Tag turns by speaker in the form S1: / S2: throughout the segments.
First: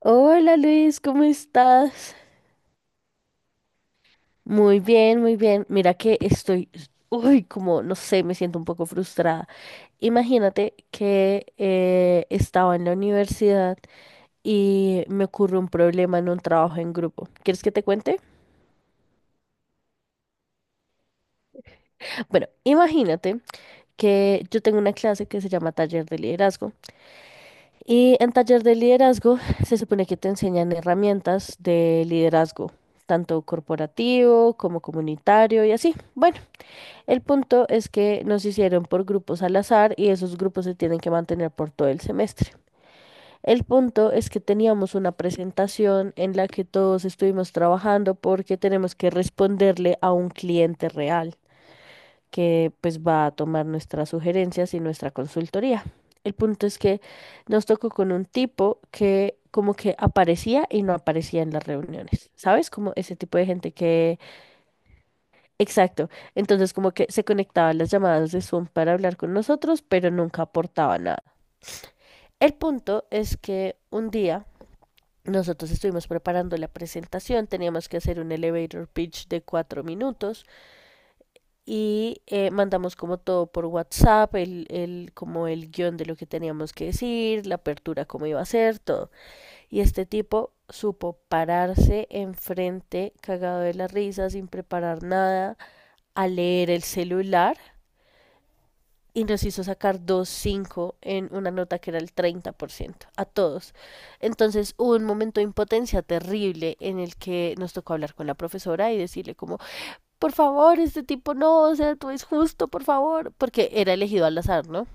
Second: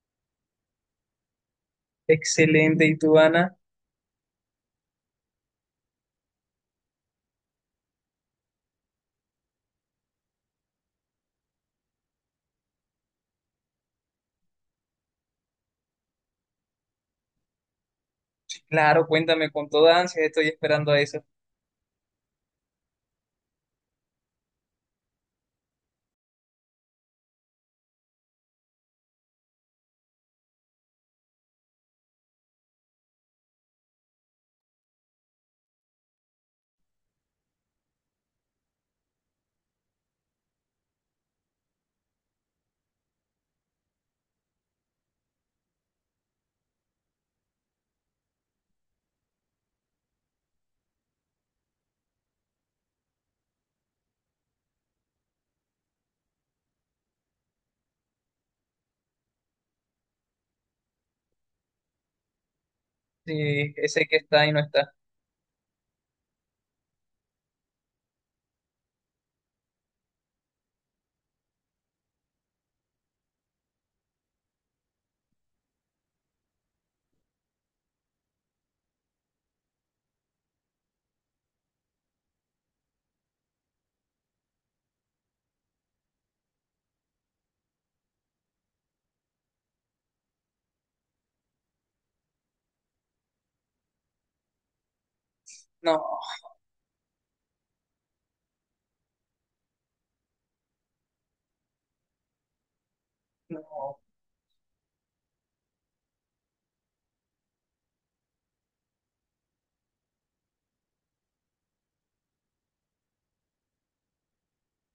S1: Hola Luis, ¿cómo estás?
S2: Excelente, ¿y tú, Ana?
S1: Muy bien, muy bien. Mira que estoy, uy, como, no sé, me siento un poco frustrada. Imagínate que estaba en la universidad y me ocurre un problema en un trabajo en grupo. ¿Quieres que te cuente?
S2: Claro, cuéntame con toda ansia, estoy esperando a eso.
S1: Bueno, imagínate que yo tengo una clase que se llama Taller de Liderazgo. Y en Taller de Liderazgo se supone que te enseñan herramientas de liderazgo, tanto corporativo como comunitario y así. Bueno. El punto es que nos hicieron por grupos al azar y esos grupos se tienen que mantener por todo el semestre. El punto es que teníamos una presentación en la que todos estuvimos trabajando porque tenemos que responderle a un cliente real que pues va a tomar nuestras sugerencias y nuestra consultoría. El punto es que nos tocó con un tipo que como que aparecía y no aparecía en las reuniones, ¿sabes? Como ese tipo de gente
S2: Sí, ese que
S1: que...
S2: está y no está.
S1: Exacto. Entonces como que se conectaban las llamadas de Zoom para hablar con nosotros, pero nunca aportaba nada. El punto es que un día nosotros estuvimos preparando la presentación, teníamos que hacer un elevator pitch de 4 minutos y mandamos como todo por WhatsApp, como el guión de lo que teníamos que decir, la apertura, cómo iba a ser, todo. Y este tipo supo pararse enfrente, cagado de la risa, sin preparar nada,
S2: No,
S1: a leer el celular y nos hizo sacar 2.5 en una nota que era el 30% a todos.
S2: no.
S1: Entonces hubo un momento de impotencia terrible en el que nos tocó hablar con la profesora y decirle como, por favor, este tipo no, o sea, tú es justo, por favor, porque era elegido al azar, ¿no?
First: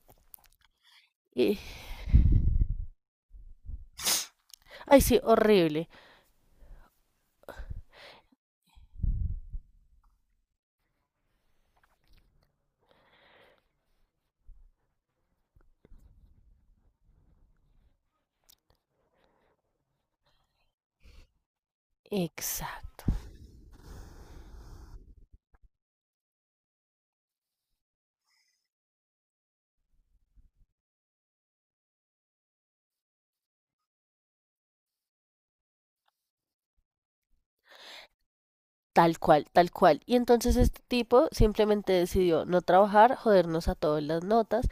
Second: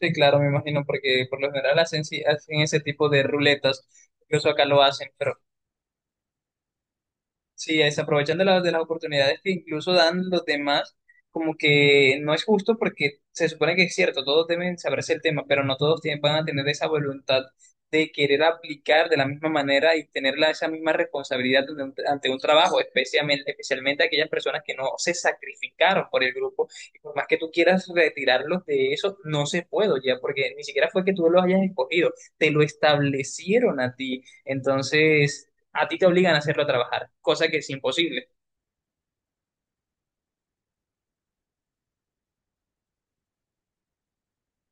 S2: Sí, claro, me imagino, porque por lo
S1: Y,
S2: general hacen, sí, hacen ese tipo de ruletas. Incluso acá lo
S1: ay,
S2: hacen,
S1: sí,
S2: pero
S1: horrible.
S2: sí, se aprovechan de las oportunidades que incluso dan los demás, como que no es justo porque se supone que es cierto, todos deben saberse el tema, pero no todos tienen, van a tener esa voluntad de querer aplicar de la misma manera y tener esa misma responsabilidad ante un trabajo,
S1: Exacto.
S2: especialmente aquellas personas que no se sacrificaron por el grupo. Y por más que tú quieras retirarlos de eso, no se puede ya, porque ni siquiera fue que tú los hayas escogido, te lo establecieron a ti. Entonces a ti te obligan a hacerlo trabajar, cosa que es imposible.
S1: Tal cual, tal cual. Y entonces este tipo simplemente decidió no trabajar, jodernos a todas las notas.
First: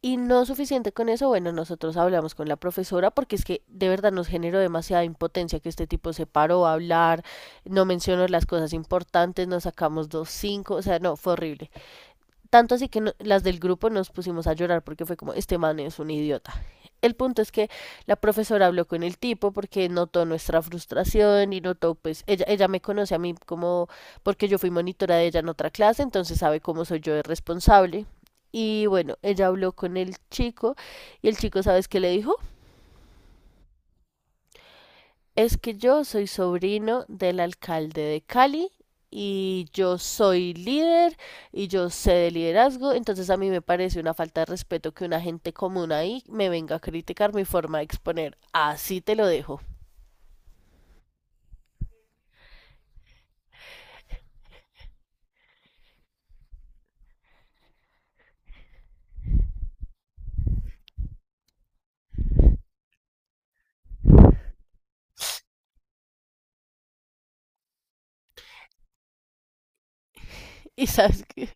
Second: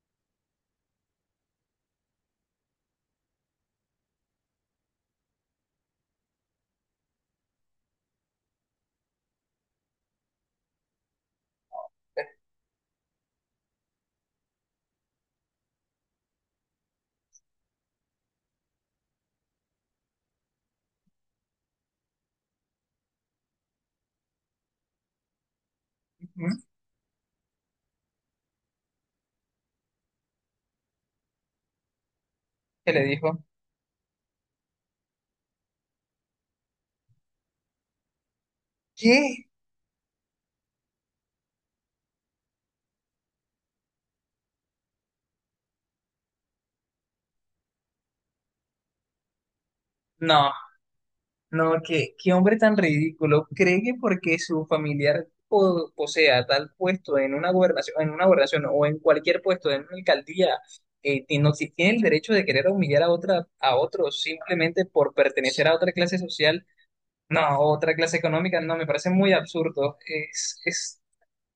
S1: Y no suficiente con eso, bueno, nosotros hablamos con la profesora porque es que de verdad nos generó demasiada impotencia que este tipo se paró a hablar, no mencionó las cosas importantes, nos sacamos 2.5, o sea, no, fue horrible. Tanto así que las del grupo nos pusimos a llorar porque fue como, este man es un idiota. El punto es que la profesora habló con el tipo porque notó nuestra frustración y notó, pues, ella me conoce a mí como, porque yo fui monitora de ella en otra clase, entonces
S2: ¿Mm?
S1: sabe cómo soy yo de responsable. Y bueno, ella habló con el chico y el chico, ¿sabes qué le dijo?
S2: ¿Qué le dijo?
S1: Es que yo soy sobrino del alcalde de Cali
S2: ¿Qué?
S1: y yo soy líder y yo sé de liderazgo, entonces a mí me parece una falta de respeto que una gente común ahí me venga a criticar mi forma de exponer. Así te lo dejo.
S2: No, no, qué hombre tan ridículo. ¿Cree que porque su familiar posea tal puesto en una gobernación o en cualquier puesto en una alcaldía, no tiene el derecho de querer humillar a a otros simplemente por pertenecer a otra clase social? No, otra clase económica, no, me parece muy absurdo. Es,
S1: Y
S2: es,
S1: sabes que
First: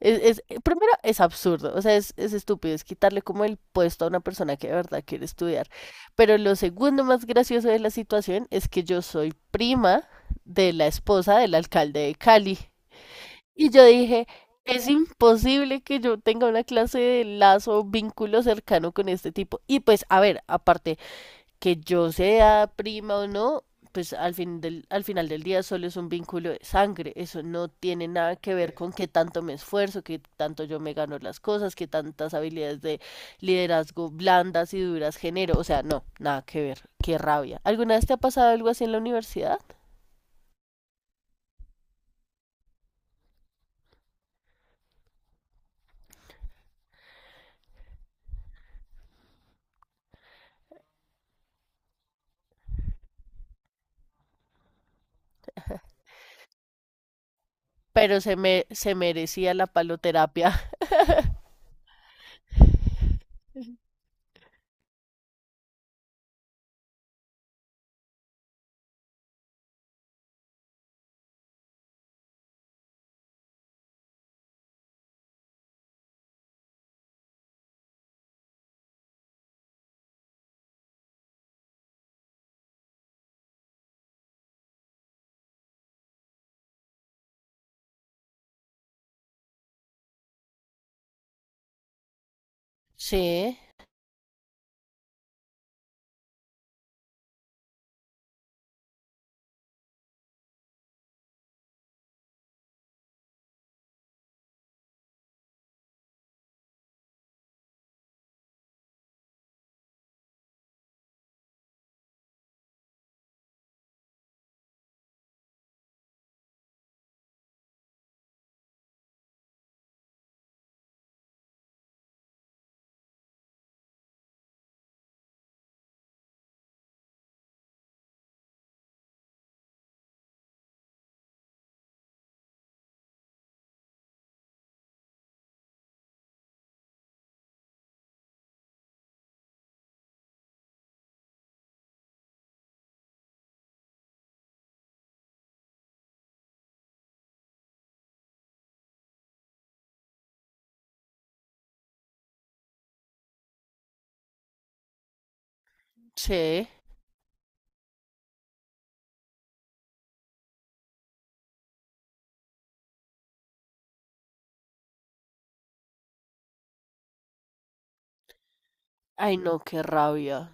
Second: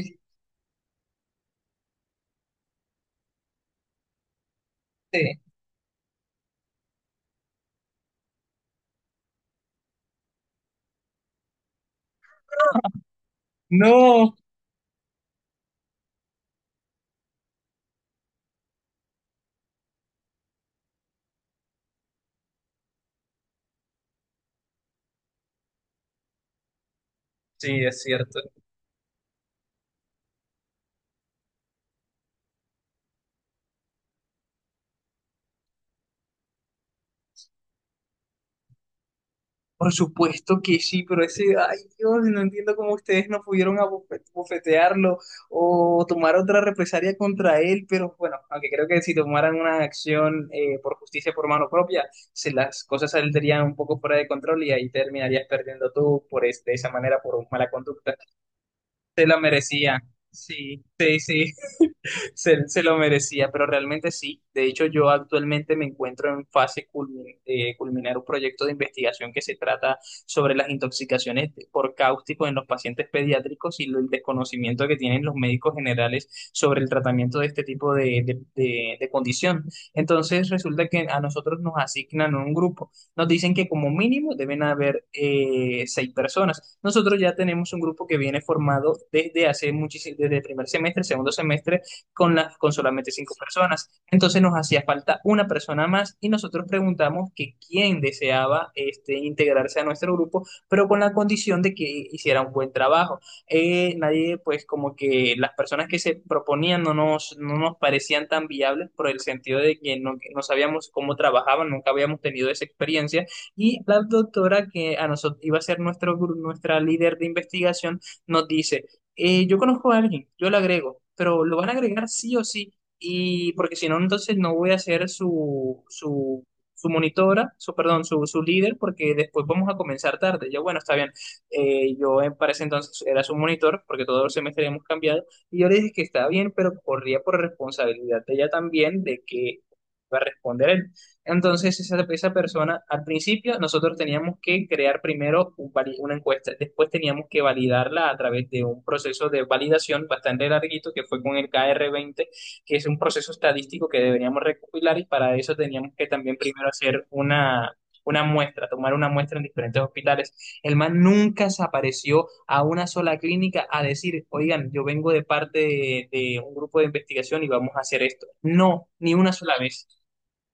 S1: primero es absurdo, o sea, es estúpido, es quitarle como el puesto a una persona que de verdad quiere
S2: este,
S1: estudiar. Pero lo segundo más gracioso de la situación es que yo soy prima de la esposa del alcalde de Cali. Y yo dije,
S2: no.
S1: es imposible que yo tenga una clase de lazo o vínculo cercano con este tipo. Y pues, a ver, aparte, que yo sea prima o no, pues al final del día solo es un vínculo de sangre. Eso no
S2: Sí, es
S1: tiene nada
S2: cierto.
S1: que ver con qué tanto me esfuerzo, qué tanto yo me gano las cosas, qué tantas habilidades de liderazgo blandas y duras genero. O sea, no, nada que ver. Qué rabia. ¿Alguna vez te ha pasado algo así en la universidad?
S2: Por supuesto que sí, pero ese, ay Dios, no entiendo cómo ustedes no pudieron bofetearlo o tomar otra represalia contra él, pero bueno, aunque creo que si tomaran una acción por justicia por mano propia, se las cosas saldrían un poco fuera de control y ahí terminarías perdiendo tú por de esa manera por mala conducta.
S1: Pero se
S2: Se la
S1: merecía la
S2: merecía.
S1: paloterapia.
S2: Sí, sí, sí. Se lo merecía, pero realmente sí. De hecho, yo actualmente me encuentro en fase culminar un proyecto de investigación que se trata sobre las intoxicaciones por cáusticos en los pacientes pediátricos y el desconocimiento que tienen los médicos generales sobre el tratamiento de este tipo de condición. Entonces, resulta que a nosotros nos asignan un grupo. Nos dicen que como mínimo deben haber seis personas. Nosotros ya tenemos un grupo que viene formado desde hace muchísimo, desde el primer semestre, segundo semestre con, las con solamente cinco
S1: Sí,
S2: personas. Entonces nos hacía falta una persona más y nosotros preguntamos que quién deseaba este, integrarse a nuestro grupo, pero con la condición de que hiciera un buen trabajo. Nadie, pues como que las personas que se proponían no nos parecían tan viables por el sentido de que no sabíamos cómo trabajaban, nunca habíamos tenido esa experiencia y la doctora que a nosotros iba a ser nuestra líder de investigación nos dice, yo conozco a alguien, yo lo agrego, pero lo van a agregar sí o sí, y porque si no, entonces no voy a ser su monitora, su, perdón, su líder, porque después vamos a comenzar tarde. Ya bueno, está bien. Yo, para ese entonces era su monitor, porque todos los semestres hemos cambiado, y yo le dije que estaba bien, pero corría por responsabilidad de ella también de que iba a responder entonces, esa persona, al principio, nosotros teníamos que crear primero una encuesta, después teníamos que validarla a través de un proceso de validación bastante larguito que fue con el KR20, que es un proceso estadístico que deberíamos recopilar y para eso teníamos que también
S1: sí.
S2: primero hacer una muestra, tomar una muestra en diferentes hospitales. El man nunca se apareció a una sola clínica a decir, oigan, yo vengo de parte de un grupo de investigación y vamos a hacer esto. No, ni una
S1: Ay,
S2: sola
S1: no, qué
S2: vez.
S1: rabia.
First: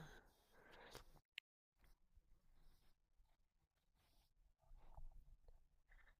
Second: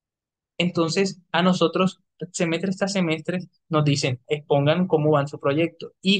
S2: Entonces, a nosotros, semestre tras semestre, nos dicen, expongan cómo van su proyecto. Y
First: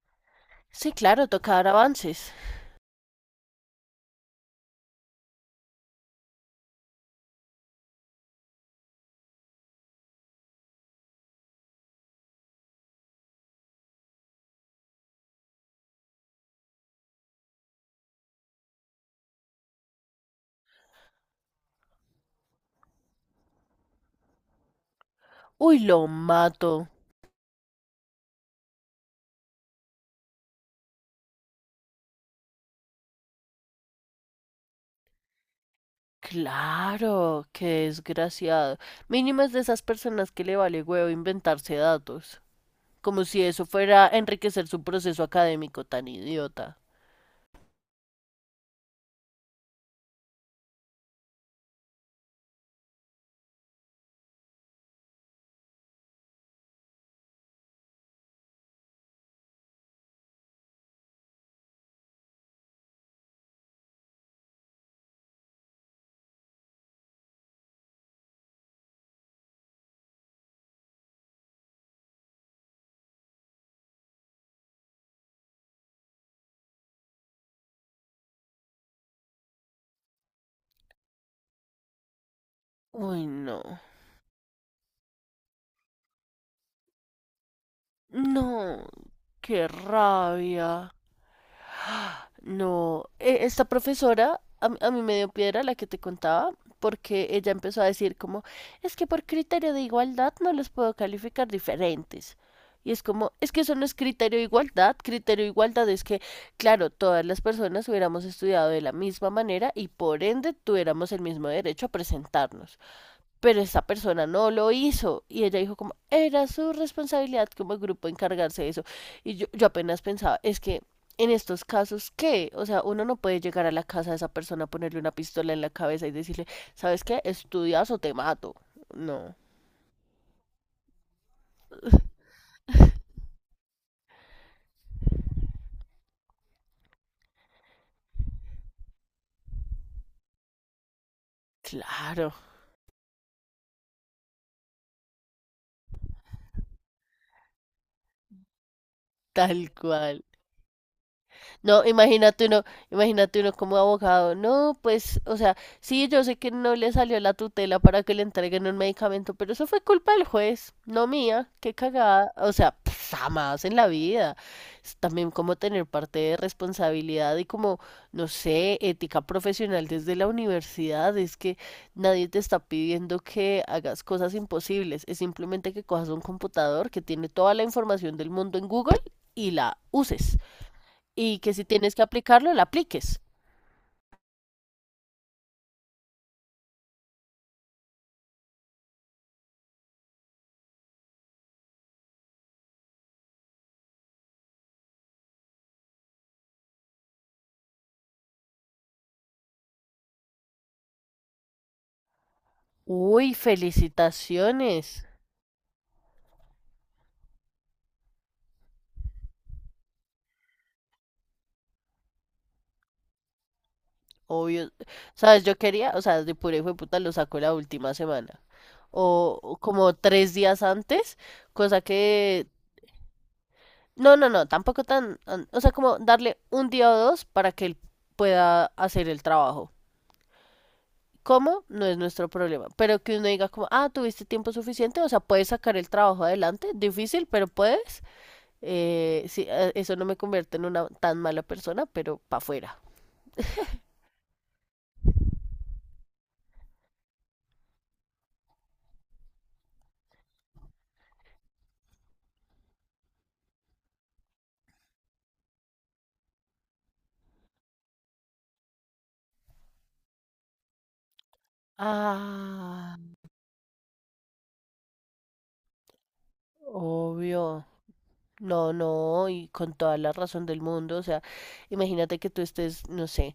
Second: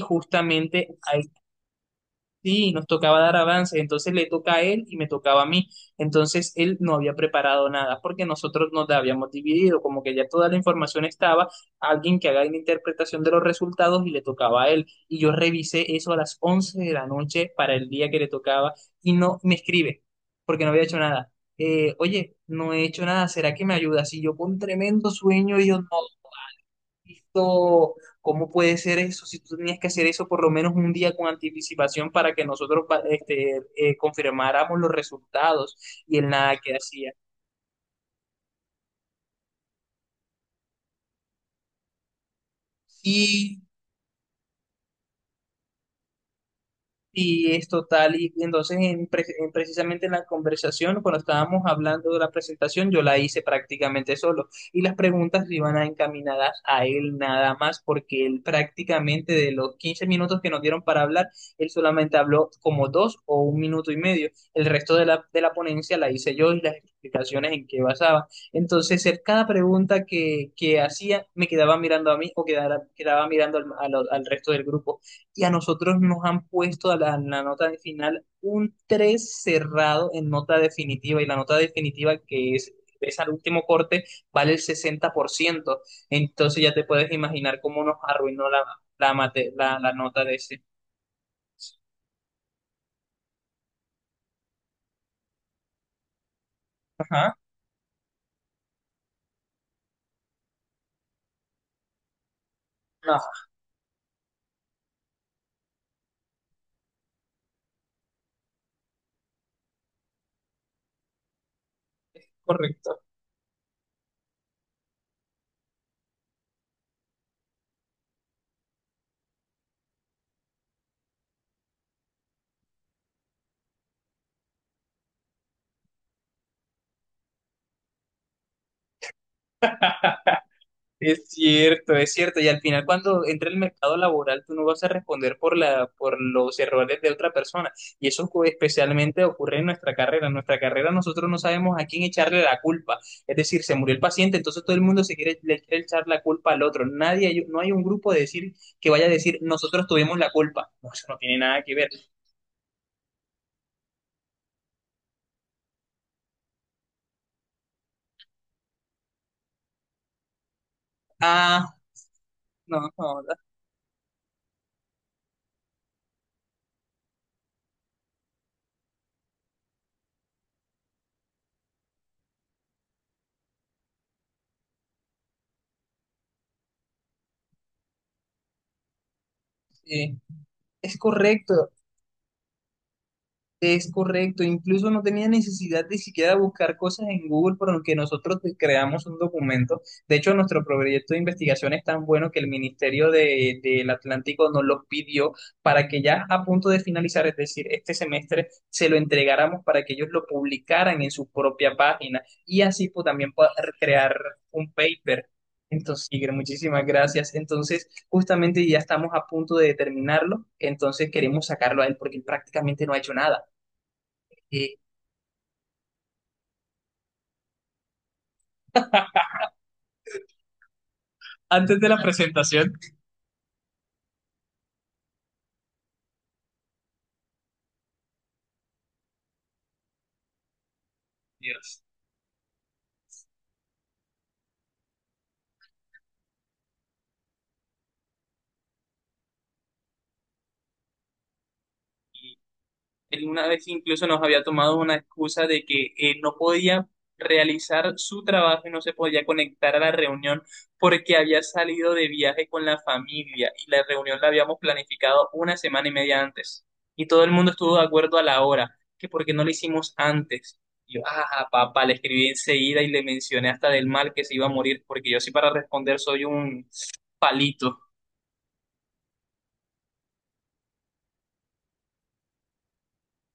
S1: Sí,
S2: justamente
S1: claro, toca dar avances.
S2: sí, nos tocaba dar avances, entonces le toca a él y me tocaba a mí. Entonces él no había preparado nada porque nosotros nos la habíamos dividido, como que ya toda la información estaba, alguien que haga una interpretación de los resultados y le tocaba a él. Y yo revisé eso a las 11 de la noche para el día que le tocaba y no me escribe porque no había hecho nada. Oye, no he hecho nada, ¿será que me ayuda? Y yo con tremendo sueño y yo
S1: Uy,
S2: no,
S1: lo mato.
S2: visto cómo puede ser eso, si tú tenías que hacer eso por lo menos un día con anticipación para que nosotros confirmáramos los resultados y él nada que hacía.
S1: Claro, qué desgraciado. Mínimo es de esas personas que le vale huevo inventarse datos. Como si
S2: Y
S1: eso fuera a enriquecer su proceso académico tan idiota.
S2: Y es total, y entonces en, pre- en precisamente en la conversación, cuando estábamos hablando de la presentación, yo la hice prácticamente solo y las preguntas no iban encaminadas a él nada más, porque él prácticamente de los 15 minutos que nos dieron para hablar, él solamente habló como dos o un minuto y medio. El resto de la ponencia la hice yo y las explicaciones en qué basaba. Entonces, él, cada pregunta que hacía me quedaba mirando a mí o quedaba mirando al al resto del grupo y a nosotros nos han puesto a la nota de final un 3 cerrado en nota definitiva y la nota definitiva que es
S1: Uy,
S2: al
S1: no.
S2: último corte vale el 60%. Entonces ya te puedes imaginar cómo nos arruinó
S1: No, qué
S2: la nota de ese.
S1: rabia. No, esta profesora a mí me dio piedra la que te contaba, porque
S2: Ajá.
S1: ella empezó a decir como, es que por criterio de igualdad no los puedo calificar diferentes. Y es
S2: Ah,
S1: como, es que eso no es criterio de igualdad es que, claro, todas las personas hubiéramos estudiado de la misma manera y por ende tuviéramos el mismo derecho a presentarnos,
S2: correcto.
S1: pero esta persona no lo hizo y ella dijo como era su responsabilidad como grupo encargarse de eso. Y yo, apenas pensaba es que en estos casos qué, o sea, uno no puede llegar a la casa de esa persona, ponerle una pistola en la cabeza y decirle, sabes qué, estudias o te mato. No.
S2: Es cierto, es cierto. Y al final, cuando entra el mercado laboral, tú no vas a responder por los errores de otra persona. Y eso especialmente ocurre en nuestra carrera. En nuestra carrera nosotros no sabemos a quién
S1: Claro.
S2: echarle la culpa. Es decir, se murió el paciente, entonces todo el mundo le quiere echar la culpa al otro. Nadie, no hay un grupo de decir que vaya a decir
S1: Tal
S2: nosotros tuvimos
S1: cual.
S2: la culpa. No, eso no tiene nada que
S1: No,
S2: ver.
S1: imagínate uno como abogado. No, pues, o sea, sí, yo sé que no le salió la tutela para que le entreguen un medicamento, pero eso fue culpa del juez, no mía. Qué
S2: Ah,
S1: cagada. O sea,
S2: no,
S1: pff,
S2: no,
S1: jamás en la vida. Es también como tener parte de responsabilidad y como, no sé, ética profesional desde la universidad. Es que nadie te está pidiendo que hagas cosas imposibles. Es simplemente que cojas un computador que tiene toda la información del mundo en Google y la
S2: sí,
S1: uses
S2: es
S1: y que si
S2: correcto.
S1: tienes que aplicarlo, la apliques.
S2: Es correcto, incluso no tenía necesidad de siquiera buscar cosas en Google por que nosotros creamos un documento. De hecho, nuestro proyecto de investigación es tan bueno que el Ministerio del Atlántico nos lo pidió para que ya a punto de finalizar, es decir, este semestre, se lo entregáramos para que ellos lo publicaran en su propia página y así pues, también
S1: Uy,
S2: poder crear un
S1: felicitaciones.
S2: paper. Entonces, Iker, muchísimas gracias. Entonces, justamente ya estamos a punto de terminarlo, entonces queremos sacarlo a él porque él prácticamente no ha hecho nada
S1: Obvio.
S2: eh,
S1: Sabes, o sea, de pura hijo de puta lo sacó la última semana. O como 3 días antes,
S2: antes
S1: cosa
S2: de la
S1: que...
S2: presentación.
S1: No, no, no, tampoco tan... O sea, como darle un día o dos para que él pueda hacer el trabajo. ¿Cómo?
S2: Dios.
S1: No es nuestro problema. Pero que uno diga como, ah, tuviste tiempo suficiente, o sea, puedes sacar el trabajo adelante. Difícil, pero puedes. Sí, eso no me convierte en una tan mala persona, pero para afuera.
S2: Él una vez incluso nos había tomado una excusa de que no podía realizar su trabajo y no se podía conectar a la reunión porque había salido de viaje con la familia y la reunión la habíamos planificado una semana y media antes. Y todo el mundo estuvo de acuerdo a la hora, que porque no lo hicimos antes. Y yo, ajá, papá, le escribí enseguida y
S1: Ah,
S2: le mencioné hasta del mal que se iba a morir, porque yo sí para responder soy un
S1: obvio.
S2: palito.
S1: No, no, y con toda la razón del mundo, o sea, imagínate que tú estés, no sé,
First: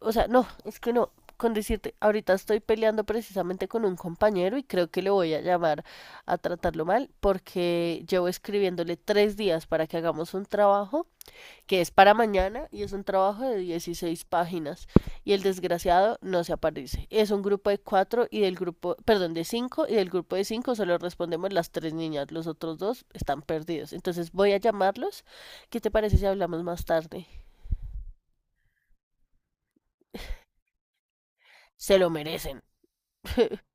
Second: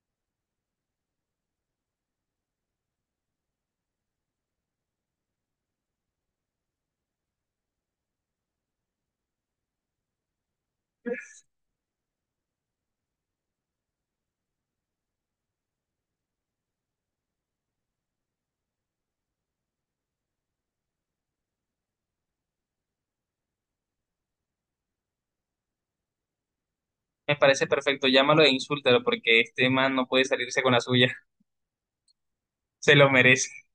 S1: o sea, no, es que no, con decirte, ahorita estoy peleando precisamente con un compañero y creo que le voy a llamar a tratarlo mal porque llevo escribiéndole 3 días para que hagamos un trabajo que es para mañana y es un trabajo de 16 páginas y el desgraciado no se aparece. Es un grupo de cuatro y del grupo, perdón, de cinco y del grupo de cinco solo respondemos las tres niñas, los otros dos están perdidos. Entonces voy a llamarlos. ¿Qué te parece si hablamos más tarde?
S2: Me parece perfecto, llámalo e insúltalo porque este man no puede salirse con la suya,
S1: Se lo merecen.
S2: se lo merece.